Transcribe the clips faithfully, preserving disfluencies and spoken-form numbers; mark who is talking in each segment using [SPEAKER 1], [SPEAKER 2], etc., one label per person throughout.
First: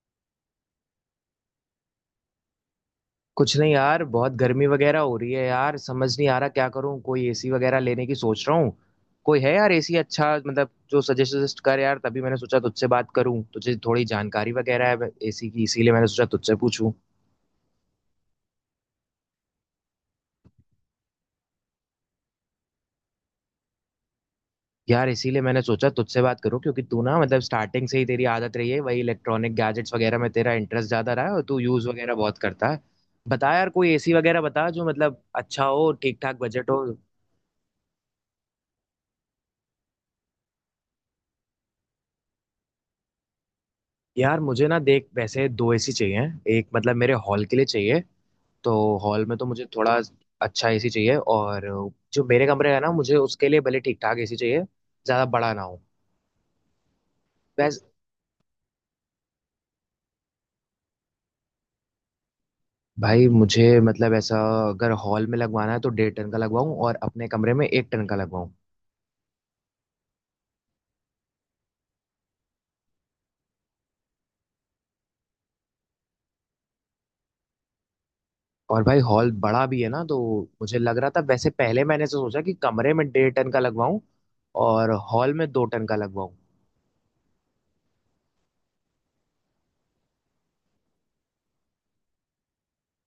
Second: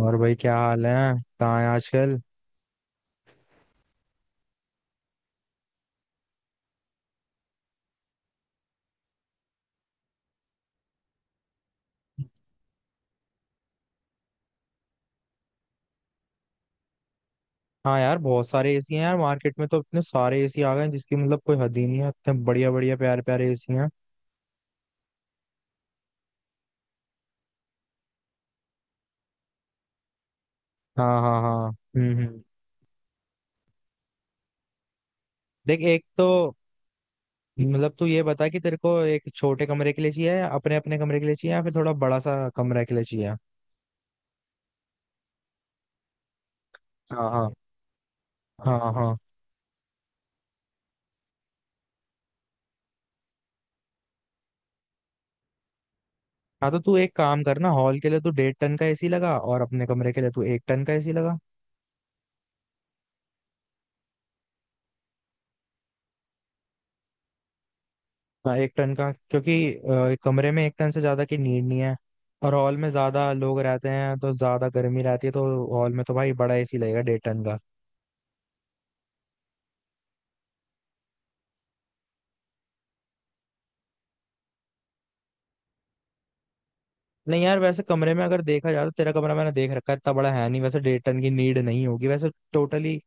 [SPEAKER 1] और भाई क्या हाल है? कहाँ है आजकल?
[SPEAKER 2] कुछ नहीं यार, बहुत गर्मी वगैरह हो रही है यार। समझ नहीं आ रहा क्या करूं। कोई एसी वगैरह लेने की सोच रहा हूँ। कोई है यार एसी अच्छा, मतलब जो सजेस्ट सजेस्ट कर यार। तभी मैंने सोचा तुझसे बात करूं, तुझे थोड़ी जानकारी वगैरह है एसी की, इसीलिए मैंने सोचा तुझसे पूछूं।
[SPEAKER 1] हाँ यार, बहुत सारे एसी हैं यार। मार्केट में तो इतने सारे एसी आ गए हैं, जिसकी मतलब कोई हद ही नहीं है। इतने बढ़िया बढ़िया प्यारे प्यारे एसी हैं।
[SPEAKER 2] यार इसीलिए मैंने सोचा तुझसे बात करूं क्योंकि तू ना मतलब स्टार्टिंग से ही तेरी आदत रही है वही, इलेक्ट्रॉनिक गैजेट्स वगैरह में तेरा इंटरेस्ट ज्यादा
[SPEAKER 1] हाँ,
[SPEAKER 2] रहा है
[SPEAKER 1] हाँ,
[SPEAKER 2] और
[SPEAKER 1] हाँ।
[SPEAKER 2] तू यूज
[SPEAKER 1] हम्म,
[SPEAKER 2] वगैरह बहुत
[SPEAKER 1] हम्म।
[SPEAKER 2] करता है। बता यार कोई एसी वगैरह बता जो मतलब अच्छा
[SPEAKER 1] देख,
[SPEAKER 2] हो,
[SPEAKER 1] एक
[SPEAKER 2] ठीक
[SPEAKER 1] तो
[SPEAKER 2] ठाक बजट हो।
[SPEAKER 1] मतलब, तू ये बता कि तेरे को एक छोटे कमरे के लिए चाहिए, या अपने अपने कमरे के लिए चाहिए, या फिर थोड़ा बड़ा सा कमरा के लिए चाहिए।
[SPEAKER 2] यार मुझे ना देख वैसे दो एसी चाहिए। एक मतलब मेरे
[SPEAKER 1] हाँ,
[SPEAKER 2] हॉल
[SPEAKER 1] हाँ,
[SPEAKER 2] के लिए चाहिए। तो
[SPEAKER 1] हाँ, हाँ,
[SPEAKER 2] हॉल में तो मुझे थोड़ा अच्छा एसी चाहिए, और जो मेरे कमरे है ना मुझे उसके लिए भले ठीक ठाक एसी चाहिए, ज्यादा बड़ा ना हो।
[SPEAKER 1] हाँ। तो तू एक काम करना,
[SPEAKER 2] वैस
[SPEAKER 1] हॉल के लिए तू डेढ़ टन का एसी लगा और अपने कमरे के लिए तू एक टन का एसी लगा।
[SPEAKER 2] भाई मुझे मतलब ऐसा, अगर हॉल में लगवाना है तो डेढ़ टन का लगवाऊं और अपने कमरे में एक टन का लगवाऊं।
[SPEAKER 1] हाँ, एक टन का, क्योंकि अ, कमरे में एक टन से ज्यादा की नीड नहीं है। और हॉल में ज्यादा लोग रहते हैं, तो ज्यादा गर्मी रहती है, तो हॉल में तो भाई बड़ा एसी लगेगा, डेढ़ टन का।
[SPEAKER 2] और भाई हॉल बड़ा भी है ना, तो मुझे लग रहा था वैसे, पहले मैंने ऐसा सोचा कि कमरे में डेढ़ टन का लगवाऊं और हॉल में दो टन का लगवाऊं।
[SPEAKER 1] नहीं यार, वैसे कमरे में अगर देखा जाए, तो तेरा कमरा मैंने देख रखा है, इतना बड़ा है नहीं वैसे, डेढ़ टन की नीड नहीं होगी वैसे टोटली।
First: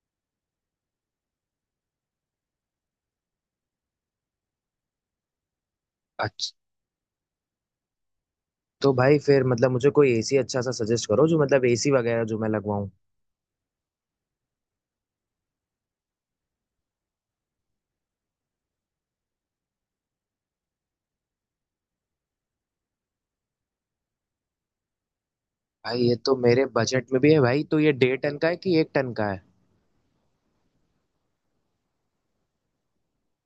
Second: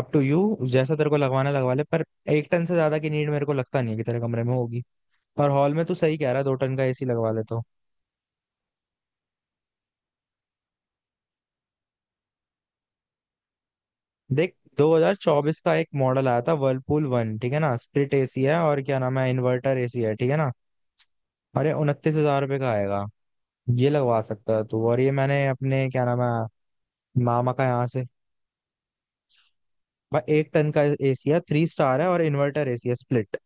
[SPEAKER 1] अप टू यू, जैसा तेरे को लगवाना लगवा ले, पर एक टन से ज्यादा की नीड मेरे को लगता नहीं है कि तेरे कमरे में होगी। और हॉल में तू सही कह रहा है, दो टन का एसी लगवा ले तो।
[SPEAKER 2] तो भाई फिर मतलब मुझे कोई एसी अच्छा सा सजेस्ट करो, जो मतलब एसी वगैरह जो मैं लगवाऊं।
[SPEAKER 1] देख, दो हज़ार चौबीस का एक मॉडल आया था वर्लपूल वन, ठीक है ना। स्प्लिट एसी है और क्या नाम है, इन्वर्टर एसी है, ठीक है ना। अरे, उनतीस हजार रुपये का आएगा। ये लगवा सकता है तू। और ये मैंने अपने
[SPEAKER 2] भाई
[SPEAKER 1] क्या
[SPEAKER 2] ये
[SPEAKER 1] नाम
[SPEAKER 2] तो मेरे
[SPEAKER 1] है,
[SPEAKER 2] बजट में भी है
[SPEAKER 1] मामा
[SPEAKER 2] भाई।
[SPEAKER 1] का
[SPEAKER 2] तो
[SPEAKER 1] यहाँ
[SPEAKER 2] ये
[SPEAKER 1] से।
[SPEAKER 2] डेढ़ टन का है कि एक टन का है?
[SPEAKER 1] भाई, एक टन का एसी है, थ्री स्टार है और इन्वर्टर एसी है, स्प्लिट।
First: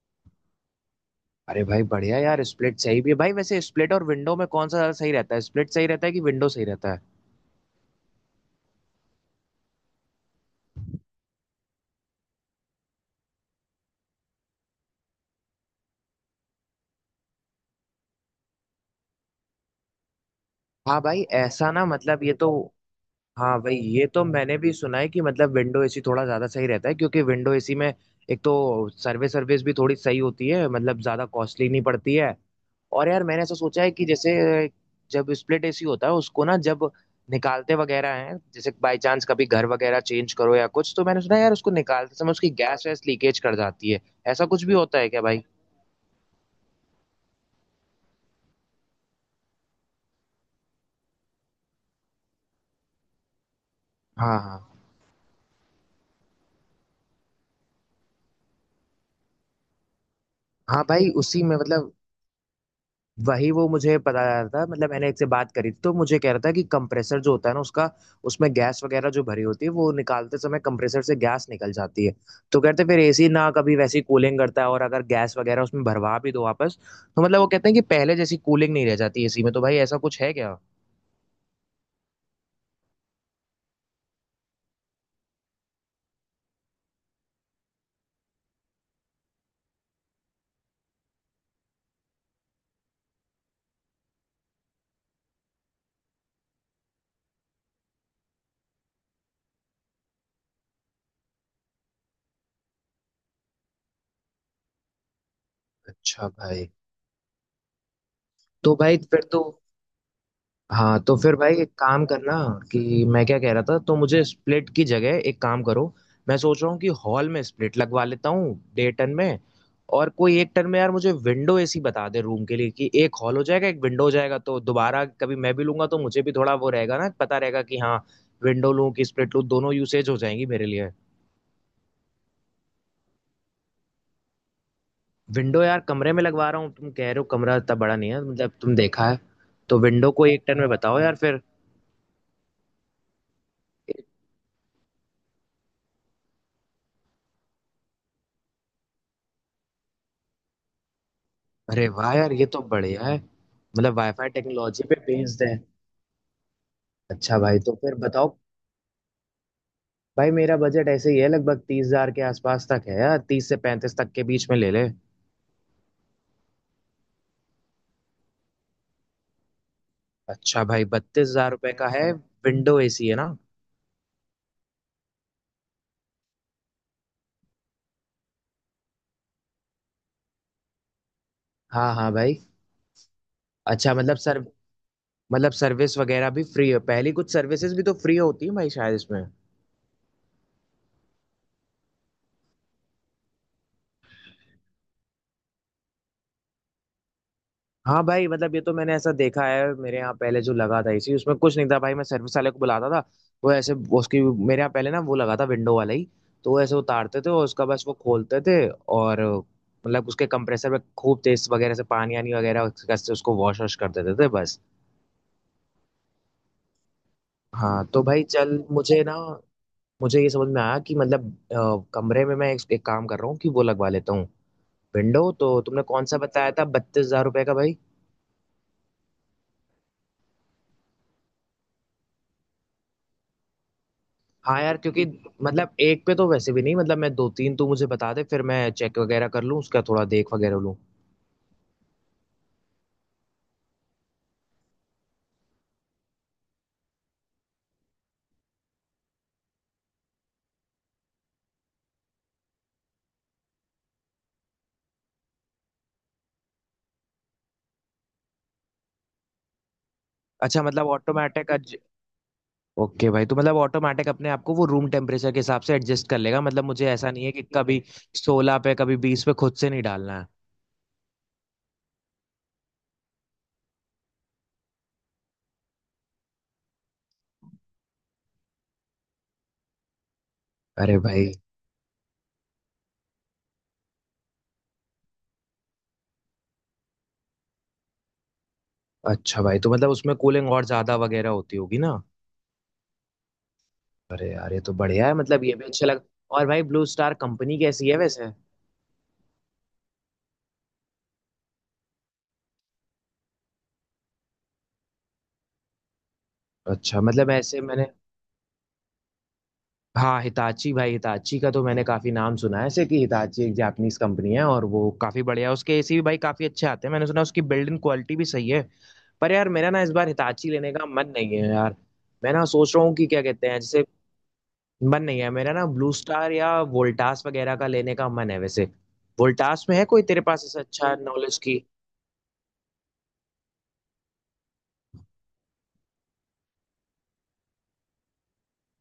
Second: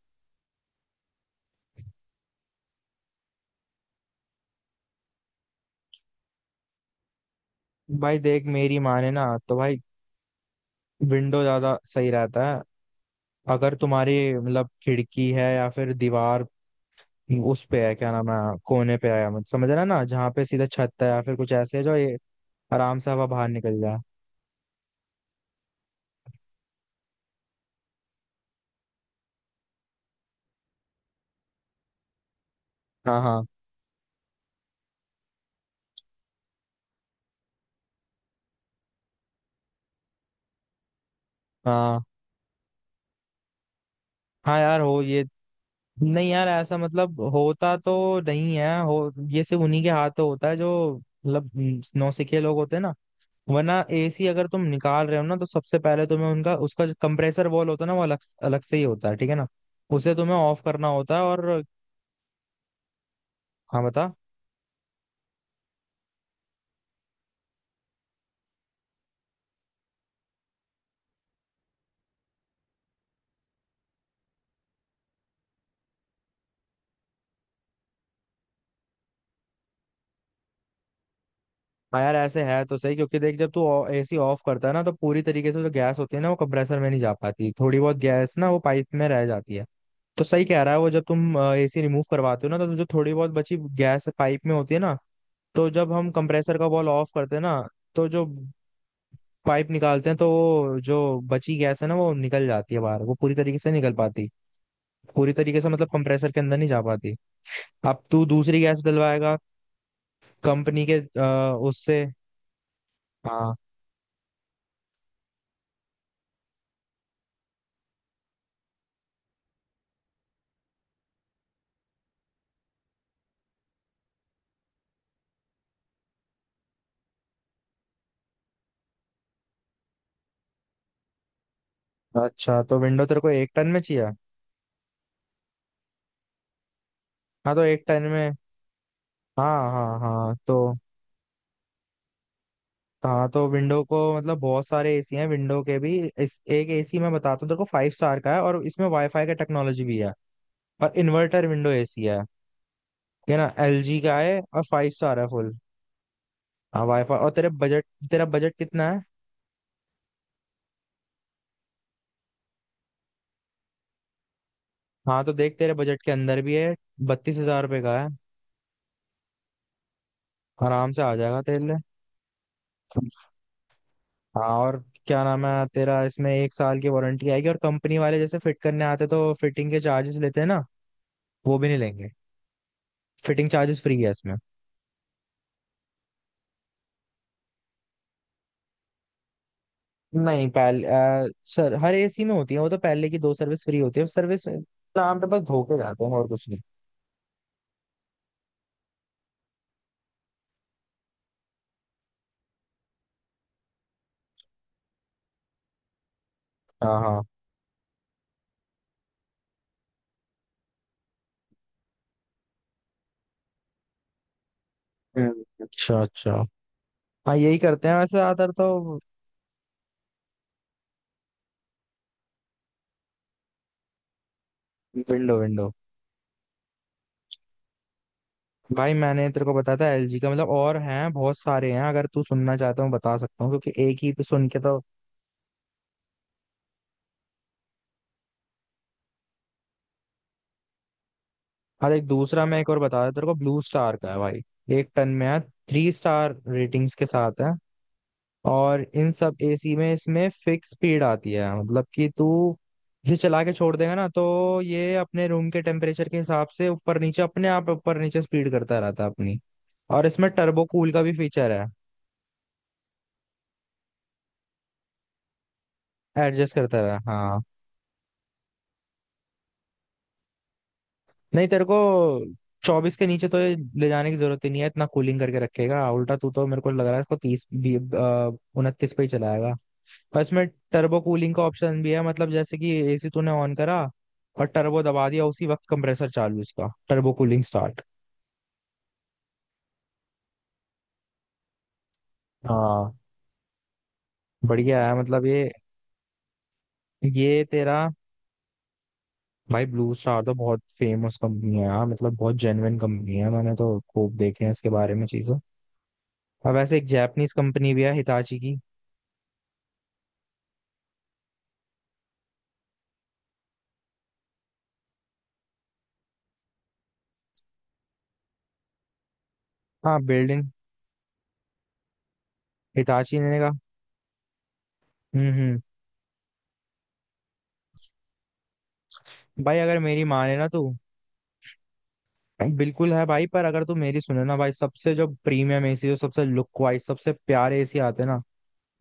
[SPEAKER 2] अरे भाई बढ़िया यार, स्प्लिट सही भी है भाई। वैसे स्प्लिट और विंडो में कौन सा ज्यादा सही रहता है? स्प्लिट सही रहता है कि विंडो सही रहता है?
[SPEAKER 1] भाई देख, मेरी माने ना, तो भाई विंडो ज्यादा सही रहता है। अगर तुम्हारी मतलब खिड़की है या फिर दीवार, उस पे है, क्या नाम है, कोने पे है, मतलब समझ रहा है ना, जहाँ पे सीधा छत
[SPEAKER 2] हाँ
[SPEAKER 1] है, या
[SPEAKER 2] भाई
[SPEAKER 1] फिर कुछ
[SPEAKER 2] ऐसा
[SPEAKER 1] ऐसे है
[SPEAKER 2] ना
[SPEAKER 1] जो ये
[SPEAKER 2] मतलब ये तो,
[SPEAKER 1] आराम से हवा बाहर
[SPEAKER 2] हाँ भाई
[SPEAKER 1] निकल जाए।
[SPEAKER 2] ये तो मैंने भी सुना है कि मतलब विंडो एसी थोड़ा ज्यादा सही रहता है, क्योंकि विंडो एसी में एक तो सर्विस सर्विस भी थोड़ी सही होती है, मतलब ज्यादा कॉस्टली नहीं पड़ती है। और
[SPEAKER 1] हाँ,
[SPEAKER 2] यार मैंने
[SPEAKER 1] हाँ,
[SPEAKER 2] ऐसा सोचा है कि जैसे जब स्प्लिट एसी होता है उसको ना, जब निकालते वगैरह हैं, जैसे बाय चांस कभी घर वगैरह चेंज करो या कुछ, तो मैंने सुना यार उसको
[SPEAKER 1] हाँ।
[SPEAKER 2] निकालते समय उसकी गैस वैस लीकेज कर जाती है। ऐसा
[SPEAKER 1] हाँ
[SPEAKER 2] कुछ भी
[SPEAKER 1] यार,
[SPEAKER 2] होता
[SPEAKER 1] हो
[SPEAKER 2] है क्या
[SPEAKER 1] ये,
[SPEAKER 2] भाई?
[SPEAKER 1] नहीं यार, ऐसा मतलब होता तो नहीं है। हो ये सिर्फ उन्हीं के हाथ तो होता है, जो मतलब, हम्म, नौसिखिए लोग होते हैं ना। वरना एसी
[SPEAKER 2] हाँ
[SPEAKER 1] अगर
[SPEAKER 2] हाँ।
[SPEAKER 1] तुम निकाल रहे हो ना, तो सबसे पहले तुम्हें उनका उसका जो कंप्रेसर वॉल होता है ना, वो अलग अलग से ही होता है, ठीक है ना। उसे तुम्हें ऑफ
[SPEAKER 2] हाँ
[SPEAKER 1] करना
[SPEAKER 2] भाई
[SPEAKER 1] होता है,
[SPEAKER 2] उसी में
[SPEAKER 1] और
[SPEAKER 2] मतलब वही वो
[SPEAKER 1] हाँ,
[SPEAKER 2] मुझे
[SPEAKER 1] बता।
[SPEAKER 2] पता चला था, मतलब मैंने एक से बात करी थी तो मुझे कह रहा था कि कंप्रेसर जो होता है ना उसका, उसमें गैस वगैरह जो भरी होती है वो निकालते समय कंप्रेसर से गैस निकल जाती है। तो कहते फिर एसी ना कभी वैसी कूलिंग करता है, और अगर गैस वगैरह उसमें भरवा भी दो वापस, तो मतलब वो कहते हैं कि पहले जैसी कूलिंग नहीं रह जाती एसी में। तो भाई ऐसा कुछ है क्या?
[SPEAKER 1] हाँ यार, ऐसे है तो सही, क्योंकि देख, जब तू एसी ऑफ करता है ना, तो पूरी तरीके से जो गैस होती है ना, वो कंप्रेसर में नहीं जा पाती, थोड़ी बहुत गैस ना वो पाइप में रह जाती है। तो सही कह रहा है वो, जब तुम एसी रिमूव करवाते हो ना, तो जो थोड़ी बहुत बची गैस पाइप में होती है ना, तो जब हम कंप्रेसर का बॉल ऑफ करते हैं ना, तो जो पाइप निकालते हैं, तो वो जो बची गैस है ना, वो निकल जाती है बाहर, वो पूरी तरीके से निकल पाती, पूरी तरीके से मतलब
[SPEAKER 2] अच्छा
[SPEAKER 1] कंप्रेसर के अंदर
[SPEAKER 2] भाई,
[SPEAKER 1] नहीं जा पाती। अब तू दूसरी
[SPEAKER 2] तो
[SPEAKER 1] गैस
[SPEAKER 2] भाई फिर
[SPEAKER 1] डलवाएगा
[SPEAKER 2] तो
[SPEAKER 1] कंपनी के
[SPEAKER 2] हाँ, तो फिर
[SPEAKER 1] अ,
[SPEAKER 2] भाई एक
[SPEAKER 1] उससे।
[SPEAKER 2] काम करना कि मैं क्या कह
[SPEAKER 1] हाँ,
[SPEAKER 2] रहा था, तो मुझे स्प्लिट की जगह एक काम करो। मैं सोच रहा हूँ कि हॉल में स्प्लिट लगवा लेता हूँ डे टन में, और कोई एक टन में यार मुझे विंडो एसी बता दे रूम के लिए, कि एक हॉल हो जाएगा, एक विंडो हो जाएगा, तो दोबारा कभी मैं भी लूंगा तो मुझे भी थोड़ा वो रहेगा ना, पता रहेगा कि हाँ, विंडो लूँ कि स्प्लिट लूँ, दोनों यूसेज हो जाएंगी मेरे लिए।
[SPEAKER 1] अच्छा, तो विंडो तेरे को एक टन में चाहिए।
[SPEAKER 2] विंडो यार कमरे में लगवा रहा हूँ, तुम कह रहे हो
[SPEAKER 1] हाँ,
[SPEAKER 2] कमरा
[SPEAKER 1] तो
[SPEAKER 2] इतना
[SPEAKER 1] एक
[SPEAKER 2] बड़ा
[SPEAKER 1] टन
[SPEAKER 2] नहीं है,
[SPEAKER 1] में।
[SPEAKER 2] मतलब तुम देखा है।
[SPEAKER 1] हाँ,
[SPEAKER 2] तो
[SPEAKER 1] हाँ,
[SPEAKER 2] विंडो को
[SPEAKER 1] हाँ,
[SPEAKER 2] एक टन में
[SPEAKER 1] तो,
[SPEAKER 2] बताओ यार फिर।
[SPEAKER 1] हाँ, तो विंडो को मतलब बहुत सारे एसी हैं विंडो के भी। इस एक एसी मैं बताता हूँ तेरे को, फाइव स्टार का है और इसमें वाईफाई का टेक्नोलॉजी भी है, और इन्वर्टर विंडो
[SPEAKER 2] अरे
[SPEAKER 1] एसी
[SPEAKER 2] वाह
[SPEAKER 1] है।
[SPEAKER 2] यार, ये तो बढ़िया है।
[SPEAKER 1] ये ना
[SPEAKER 2] मतलब
[SPEAKER 1] एलजी का
[SPEAKER 2] वाईफाई
[SPEAKER 1] है, और
[SPEAKER 2] टेक्नोलॉजी
[SPEAKER 1] फाइव
[SPEAKER 2] पे
[SPEAKER 1] स्टार है
[SPEAKER 2] बेस्ड
[SPEAKER 1] फुल।
[SPEAKER 2] है?
[SPEAKER 1] हाँ, वाईफाई। और
[SPEAKER 2] अच्छा
[SPEAKER 1] तेरे
[SPEAKER 2] भाई तो
[SPEAKER 1] बजट,
[SPEAKER 2] फिर
[SPEAKER 1] तेरा
[SPEAKER 2] बताओ।
[SPEAKER 1] बजट कितना है?
[SPEAKER 2] भाई मेरा बजट ऐसे ही है, लगभग तीस हजार के आसपास तक है यार, तीस से पैंतीस तक के बीच में ले ले।
[SPEAKER 1] हाँ, तो देख, तेरे बजट के अंदर भी है, बत्तीस हजार रुपये का है।
[SPEAKER 2] अच्छा भाई
[SPEAKER 1] आराम से आ
[SPEAKER 2] बत्तीस
[SPEAKER 1] जाएगा
[SPEAKER 2] हजार
[SPEAKER 1] तेरे
[SPEAKER 2] रुपये
[SPEAKER 1] लिए।
[SPEAKER 2] का है? विंडो एसी है ना?
[SPEAKER 1] हाँ, और क्या नाम है तेरा, इसमें एक साल की वारंटी आएगी, और कंपनी वाले जैसे फिट करने आते तो फिटिंग के चार्जेस लेते हैं ना, वो भी नहीं
[SPEAKER 2] हाँ हाँ
[SPEAKER 1] लेंगे।
[SPEAKER 2] भाई।
[SPEAKER 1] फिटिंग चार्जेस
[SPEAKER 2] अच्छा
[SPEAKER 1] फ्री है
[SPEAKER 2] मतलब
[SPEAKER 1] इसमें।
[SPEAKER 2] सर मतलब सर्विस वगैरह भी फ्री है? पहली कुछ सर्विसेज भी तो फ्री होती है भाई शायद इसमें।
[SPEAKER 1] नहीं, पहले अ, सर, हर एसी में होती है, वो तो पहले की दो सर्विस फ्री होती है। सर्विस नाम पे बस धोखे जाते हैं और कुछ नहीं।
[SPEAKER 2] हाँ भाई मतलब ये तो मैंने ऐसा देखा है, मेरे यहाँ पहले जो लगा था इसी, उसमें कुछ नहीं था भाई, मैं सर्विस वाले को बुलाता था, वो ऐसे, वो उसकी मेरे यहाँ पहले ना वो लगा था विंडो वाला ही। तो वो ऐसे
[SPEAKER 1] हाँ, हाँ,
[SPEAKER 2] उतारते थे और उसका बस वो खोलते थे, और मतलब उसके कंप्रेसर में खूब तेज वगैरह से पानी आनी वगैरह से उसको वॉश वॉश कर देते थे बस।
[SPEAKER 1] हम्म, अच्छा, अच्छा। हाँ, यही
[SPEAKER 2] हाँ
[SPEAKER 1] करते हैं
[SPEAKER 2] तो
[SPEAKER 1] वैसे
[SPEAKER 2] भाई चल,
[SPEAKER 1] ज्यादातर तो।
[SPEAKER 2] मुझे ना मुझे ये समझ में आया कि मतलब अ, कमरे में मैं एक, एक काम कर रहा हूँ कि वो लगवा लेता हूँ। विंडो
[SPEAKER 1] विंडो,
[SPEAKER 2] तो
[SPEAKER 1] विंडो,
[SPEAKER 2] तुमने कौन सा बताया था, बत्तीस हजार रुपये का भाई?
[SPEAKER 1] भाई मैंने तेरे को बताया था एलजी का, मतलब और हैं बहुत सारे हैं। अगर तू सुनना चाहता हूँ, बता सकता हूँ, क्योंकि एक ही पे सुन के
[SPEAKER 2] हाँ यार
[SPEAKER 1] तो।
[SPEAKER 2] क्योंकि मतलब एक पे तो वैसे भी नहीं, मतलब मैं दो तीन तो मुझे बता दे, फिर मैं चेक वगैरह कर लूँ उसका, थोड़ा देख वगैरह लूँ।
[SPEAKER 1] हाँ, एक दूसरा मैं एक और बता देता तेरे को, ब्लू स्टार का है भाई, एक टन में है, थ्री स्टार रेटिंग्स के साथ है। और इन सब एसी में, इसमें फिक्स स्पीड आती है, मतलब कि तू इसे चला के छोड़ देगा ना, तो ये अपने रूम के टेम्परेचर के हिसाब से ऊपर नीचे अपने आप ऊपर नीचे स्पीड करता रहता है अपनी। और इसमें
[SPEAKER 2] अच्छा
[SPEAKER 1] टर्बो
[SPEAKER 2] मतलब
[SPEAKER 1] कूल का भी
[SPEAKER 2] ऑटोमेटिक,
[SPEAKER 1] फीचर है।
[SPEAKER 2] ओके भाई तो मतलब ऑटोमेटिक अपने आप को वो रूम टेम्परेचर के हिसाब से एडजस्ट कर लेगा,
[SPEAKER 1] एडजस्ट
[SPEAKER 2] मतलब
[SPEAKER 1] करता
[SPEAKER 2] मुझे
[SPEAKER 1] रहा,
[SPEAKER 2] ऐसा नहीं है
[SPEAKER 1] हाँ।
[SPEAKER 2] कि कभी सोलह पे कभी बीस पे खुद से नहीं डालना है।
[SPEAKER 1] नहीं, तेरे को चौबीस के नीचे तो ये ले जाने की जरूरत ही नहीं है, इतना कूलिंग करके रखेगा। उल्टा तू तो मेरे को लग रहा है इसको तीस भी, उनतीस पे ही चलाएगा। और इसमें
[SPEAKER 2] अरे
[SPEAKER 1] टर्बो
[SPEAKER 2] भाई,
[SPEAKER 1] कूलिंग का ऑप्शन भी है, मतलब जैसे कि एसी तूने ऑन करा और टर्बो दबा दिया, उसी वक्त कंप्रेसर चालू, इसका टर्बो कूलिंग स्टार्ट।
[SPEAKER 2] अच्छा भाई तो मतलब उसमें कूलिंग और ज्यादा वगैरह होती होगी ना?
[SPEAKER 1] हाँ,
[SPEAKER 2] अरे यार ये तो
[SPEAKER 1] बढ़िया है,
[SPEAKER 2] बढ़िया है,
[SPEAKER 1] मतलब ये
[SPEAKER 2] मतलब ये भी अच्छा लग। और भाई ब्लू स्टार
[SPEAKER 1] ये
[SPEAKER 2] कंपनी
[SPEAKER 1] तेरा,
[SPEAKER 2] कैसी है वैसे?
[SPEAKER 1] भाई ब्लू स्टार तो बहुत फेमस कंपनी है यार। मतलब बहुत जेन्युइन कंपनी है, मैंने तो खूब देखे हैं इसके बारे में चीजें। अब वैसे एक
[SPEAKER 2] अच्छा मतलब
[SPEAKER 1] जापानीज
[SPEAKER 2] ऐसे
[SPEAKER 1] कंपनी भी
[SPEAKER 2] मैंने,
[SPEAKER 1] है, हिताची की।
[SPEAKER 2] हाँ, हिताची भाई, हिताची का तो मैंने काफी नाम सुना है ऐसे, कि हिताची एक जापानीज कंपनी है और वो काफी बढ़िया है, उसके एसी भी भाई काफी अच्छे आते हैं मैंने सुना, उसकी बिल्ड इन क्वालिटी भी सही है। पर यार मेरा ना इस
[SPEAKER 1] हाँ,
[SPEAKER 2] बार
[SPEAKER 1] बिल्ड इन,
[SPEAKER 2] हिताची लेने का मन नहीं है यार। मैं ना सोच रहा हूँ कि
[SPEAKER 1] हिताची
[SPEAKER 2] क्या
[SPEAKER 1] ने
[SPEAKER 2] कहते
[SPEAKER 1] कहा।
[SPEAKER 2] हैं, जैसे मन नहीं है
[SPEAKER 1] हम्म,
[SPEAKER 2] मेरा
[SPEAKER 1] हम्म।
[SPEAKER 2] ना, ब्लू स्टार या वोल्टास वगैरह का लेने का मन है वैसे।
[SPEAKER 1] भाई
[SPEAKER 2] वोल्टास में
[SPEAKER 1] अगर
[SPEAKER 2] है कोई
[SPEAKER 1] मेरी
[SPEAKER 2] तेरे
[SPEAKER 1] माने
[SPEAKER 2] पास
[SPEAKER 1] ना,
[SPEAKER 2] ऐसा
[SPEAKER 1] तू
[SPEAKER 2] अच्छा नॉलेज की?
[SPEAKER 1] बिल्कुल है भाई, पर अगर तू मेरी सुने ना भाई, सबसे जो प्रीमियम एसी, जो सबसे लुक वाइज सबसे प्यारे एसी आते हैं ना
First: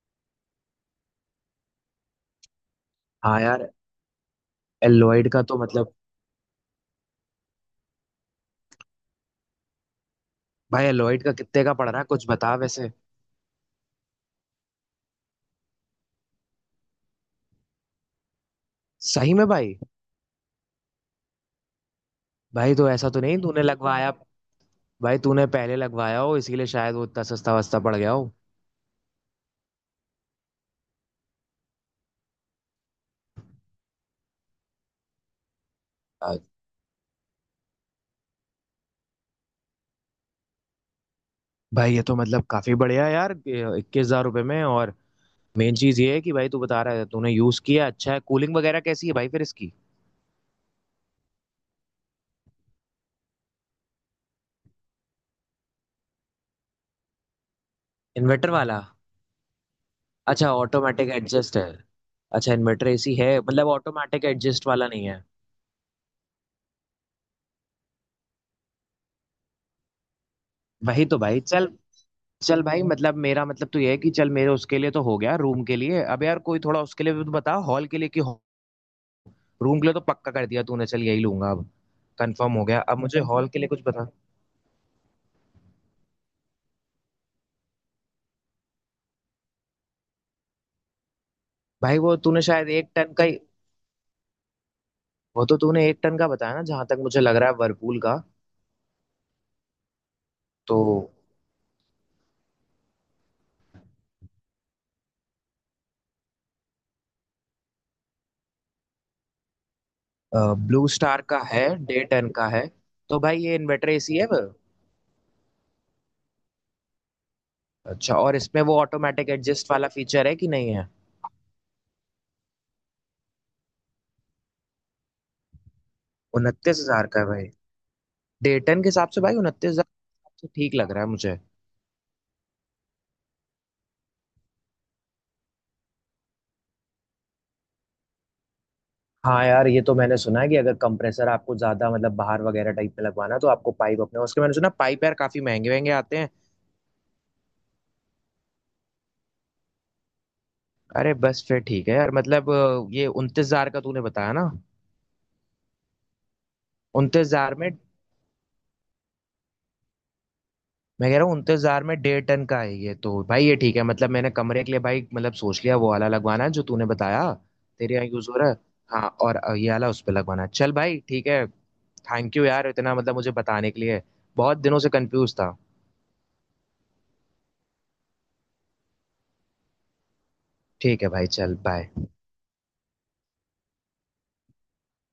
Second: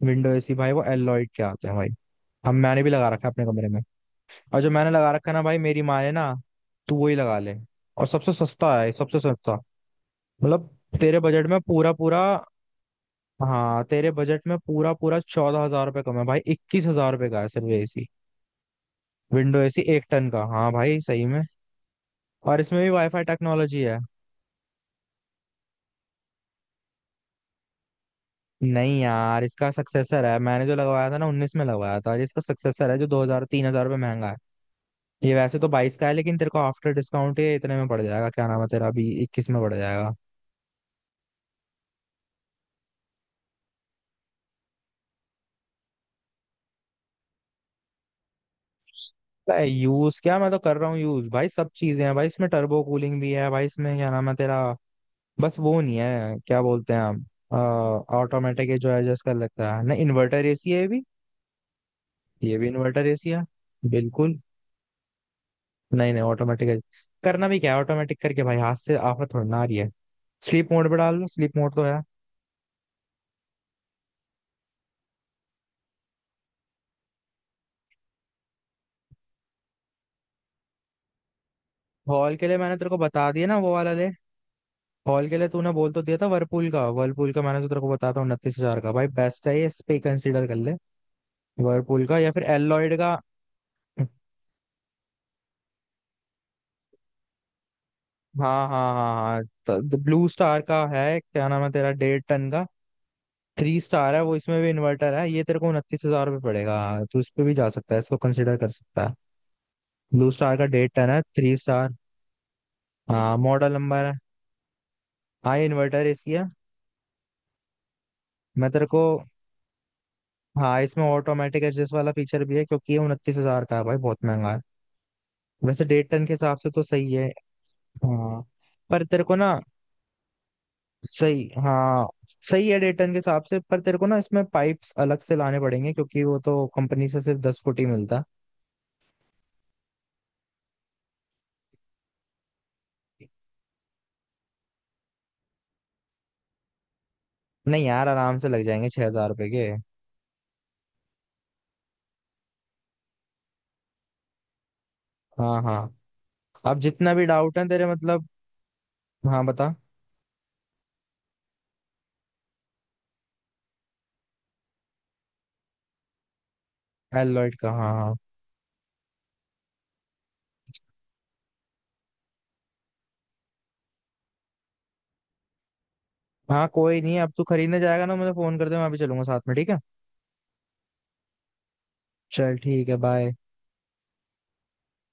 [SPEAKER 1] विंडो एसी, भाई वो एलॉयड के आते हैं भाई। हम, मैंने भी लगा रखा है
[SPEAKER 2] हाँ
[SPEAKER 1] अपने कमरे
[SPEAKER 2] यार
[SPEAKER 1] में। और जो मैंने लगा
[SPEAKER 2] एलॉयड
[SPEAKER 1] रखा है ना
[SPEAKER 2] का
[SPEAKER 1] भाई,
[SPEAKER 2] तो
[SPEAKER 1] मेरी
[SPEAKER 2] मतलब,
[SPEAKER 1] माने ना, तू वही लगा ले। और सबसे सस्ता है, सबसे सस्ता, मतलब
[SPEAKER 2] भाई
[SPEAKER 1] तेरे
[SPEAKER 2] एलॉयड का
[SPEAKER 1] बजट में
[SPEAKER 2] कितने का पड़
[SPEAKER 1] पूरा
[SPEAKER 2] रहा है
[SPEAKER 1] पूरा।
[SPEAKER 2] कुछ बता वैसे।
[SPEAKER 1] हाँ, तेरे बजट में पूरा पूरा, चौदह हजार रुपये कम है भाई, इक्कीस हजार रुपये का है सिर्फ एसी।
[SPEAKER 2] सही में
[SPEAKER 1] विंडो
[SPEAKER 2] भाई?
[SPEAKER 1] एसी एक टन का, हाँ भाई सही में। और
[SPEAKER 2] भाई
[SPEAKER 1] इसमें
[SPEAKER 2] तो
[SPEAKER 1] भी
[SPEAKER 2] ऐसा तो
[SPEAKER 1] वाईफाई
[SPEAKER 2] नहीं तूने
[SPEAKER 1] टेक्नोलॉजी है।
[SPEAKER 2] लगवाया, भाई तूने पहले लगवाया हो इसीलिए शायद वो इतना सस्ता वस्ता पड़ गया हो।
[SPEAKER 1] नहीं यार, इसका सक्सेसर है, मैंने जो लगवाया था ना, उन्नीस में लगवाया था, और इसका सक्सेसर है जो दो हजार तीन हजार रुपये महंगा है। ये वैसे तो बाईस का है,
[SPEAKER 2] आ,
[SPEAKER 1] लेकिन तेरे को आफ्टर डिस्काउंट ये इतने में पड़ जाएगा, क्या नाम है तेरा, अभी इक्कीस में पड़ जाएगा।
[SPEAKER 2] भाई ये तो मतलब काफी बढ़िया है यार, इक्कीस हजार रुपये में। और मेन चीज ये है कि भाई तू बता रहा है, तूने यूज किया, अच्छा है कूलिंग वगैरह कैसी है भाई फिर इसकी?
[SPEAKER 1] यूज क्या, मैं तो कर रहा हूँ यूज भाई, सब चीजें हैं भाई इसमें, टर्बो कूलिंग भी है भाई, इसमें क्या नाम है तेरा, बस वो नहीं है, क्या बोलते हैं हम,
[SPEAKER 2] इन्वर्टर
[SPEAKER 1] ऑटोमेटिक
[SPEAKER 2] वाला?
[SPEAKER 1] जो एडजस्ट कर लगता है ना, इन्वर्टर
[SPEAKER 2] अच्छा
[SPEAKER 1] एसी है ये भी।
[SPEAKER 2] ऑटोमेटिक एडजस्ट है। अच्छा
[SPEAKER 1] ये भी
[SPEAKER 2] इन्वर्टर
[SPEAKER 1] इन्वर्टर
[SPEAKER 2] एसी
[SPEAKER 1] एसी
[SPEAKER 2] है
[SPEAKER 1] है,
[SPEAKER 2] मतलब, ऑटोमेटिक
[SPEAKER 1] बिल्कुल।
[SPEAKER 2] एडजस्ट वाला नहीं है?
[SPEAKER 1] नहीं नहीं, ऑटोमेटिक, करना भी क्या है ऑटोमेटिक करके भाई, हाथ से आफत थोड़ी ना आ रही है। स्लीप मोड पे
[SPEAKER 2] वही
[SPEAKER 1] डाल
[SPEAKER 2] तो
[SPEAKER 1] दो,
[SPEAKER 2] भाई,
[SPEAKER 1] स्लीप
[SPEAKER 2] चल,
[SPEAKER 1] मोड तो है।
[SPEAKER 2] चल भाई मतलब मेरा मतलब तो ये है कि चल मेरे उसके लिए तो हो गया रूम के लिए। अब यार कोई थोड़ा उसके लिए भी तो बता हॉल के लिए, कि रूम के लिए तो पक्का कर दिया तूने, चल यही लूंगा अब।
[SPEAKER 1] हॉल के
[SPEAKER 2] कंफर्म
[SPEAKER 1] लिए
[SPEAKER 2] हो
[SPEAKER 1] मैंने
[SPEAKER 2] गया,
[SPEAKER 1] तेरे को
[SPEAKER 2] अब मुझे
[SPEAKER 1] बता दिया
[SPEAKER 2] हॉल
[SPEAKER 1] ना,
[SPEAKER 2] के लिए
[SPEAKER 1] वो
[SPEAKER 2] कुछ
[SPEAKER 1] वाला ले।
[SPEAKER 2] बता।
[SPEAKER 1] हॉल के लिए तूने बोल तो दिया था वर्लपूल का, वर्लपूल का मैंने तो तेरे को बताया था, उनतीस हजार का भाई, बेस्ट है ये, इस पे कंसीडर कर ले।
[SPEAKER 2] भाई
[SPEAKER 1] वर्लपूल
[SPEAKER 2] वो
[SPEAKER 1] का या फिर
[SPEAKER 2] तूने शायद एक
[SPEAKER 1] एलॉयड
[SPEAKER 2] टन
[SPEAKER 1] का।
[SPEAKER 2] का ही, वो तो तूने एक टन का बताया ना जहां तक मुझे लग रहा है वर्लपूल का।
[SPEAKER 1] हाँ, हाँ, हाँ, हाँ। ब्लू स्टार
[SPEAKER 2] तो
[SPEAKER 1] का है, क्या नाम है तेरा, डेढ़ टन का, थ्री स्टार है वो, इसमें भी इन्वर्टर है, ये तेरे को उनतीस हजार रुपये पड़ेगा। तो इस पे भी जा सकता है, इसको कंसिडर कर सकता है। ब्लू स्टार का,
[SPEAKER 2] ब्लू
[SPEAKER 1] डेढ़ टन
[SPEAKER 2] स्टार
[SPEAKER 1] है,
[SPEAKER 2] का
[SPEAKER 1] थ्री
[SPEAKER 2] है
[SPEAKER 1] स्टार।
[SPEAKER 2] डेढ़ टन का है? तो
[SPEAKER 1] हाँ,
[SPEAKER 2] भाई ये
[SPEAKER 1] मॉडल
[SPEAKER 2] इन्वर्टर
[SPEAKER 1] नंबर है।
[SPEAKER 2] एसी है वो?
[SPEAKER 1] हाँ, इन्वर्टर इसकी है।
[SPEAKER 2] अच्छा और इसमें
[SPEAKER 1] मैं
[SPEAKER 2] वो
[SPEAKER 1] तेरे को,
[SPEAKER 2] ऑटोमेटिक एडजस्ट वाला फीचर है कि नहीं
[SPEAKER 1] हाँ,
[SPEAKER 2] है?
[SPEAKER 1] इसमें ऑटोमेटिक एडजस्ट वाला फीचर भी है, क्योंकि ये उनतीस हजार का है भाई, बहुत महंगा है। वैसे डेढ़ टन के हिसाब से
[SPEAKER 2] उनतीस
[SPEAKER 1] तो
[SPEAKER 2] हजार
[SPEAKER 1] सही
[SPEAKER 2] का है
[SPEAKER 1] है।
[SPEAKER 2] भाई?
[SPEAKER 1] हाँ,
[SPEAKER 2] डेढ़ टन के
[SPEAKER 1] पर
[SPEAKER 2] हिसाब से
[SPEAKER 1] तेरे को
[SPEAKER 2] भाई
[SPEAKER 1] ना,
[SPEAKER 2] उनतीस हजार तो ठीक लग रहा है मुझे।
[SPEAKER 1] सही, हाँ, सही है डेढ़ टन के हिसाब से। पर तेरे को ना इसमें पाइप्स अलग से लाने पड़ेंगे, क्योंकि वो तो कंपनी से सिर्फ दस फुट ही मिलता।
[SPEAKER 2] हाँ यार ये तो मैंने सुना है कि अगर कंप्रेसर आपको ज्यादा मतलब बाहर वगैरह टाइप में लगवाना है, तो आपको पाइप अपने उसके, मैंने सुना पाइप यार काफी महंगे महंगे आते हैं।
[SPEAKER 1] नहीं यार, आराम से लग जाएंगे छह हजार रुपए के।
[SPEAKER 2] अरे बस फिर ठीक है यार, मतलब अ, ये उनतीस हजार का तूने बताया ना,
[SPEAKER 1] हाँ, हाँ। अब जितना
[SPEAKER 2] उनतीस
[SPEAKER 1] भी
[SPEAKER 2] हजार
[SPEAKER 1] डाउट है
[SPEAKER 2] में?
[SPEAKER 1] तेरे मतलब, हाँ, बता।
[SPEAKER 2] मैं कह रहा हूँ उनतीस हजार में डेढ़ टन का है ये, तो भाई ये ठीक है। मतलब मैंने कमरे के लिए भाई मतलब सोच लिया वो वाला लगवाना है जो तूने बताया,
[SPEAKER 1] एलॉयड का। हाँ,
[SPEAKER 2] तेरे यहाँ
[SPEAKER 1] हाँ।
[SPEAKER 2] यूज हो रहा है। हाँ, और अ, ये वाला उस पर लगवाना है। चल भाई ठीक है। थैंक यू यार, इतना मतलब मुझे बताने के लिए, बहुत दिनों से कंफ्यूज था।
[SPEAKER 1] हाँ कोई नहीं, अब तू खरीदने जाएगा ना, मुझे फोन कर दे, मैं अभी चलूंगा साथ में, ठीक है।
[SPEAKER 2] ठीक है भाई चल बाय।
[SPEAKER 1] चल, ठीक है, बाय।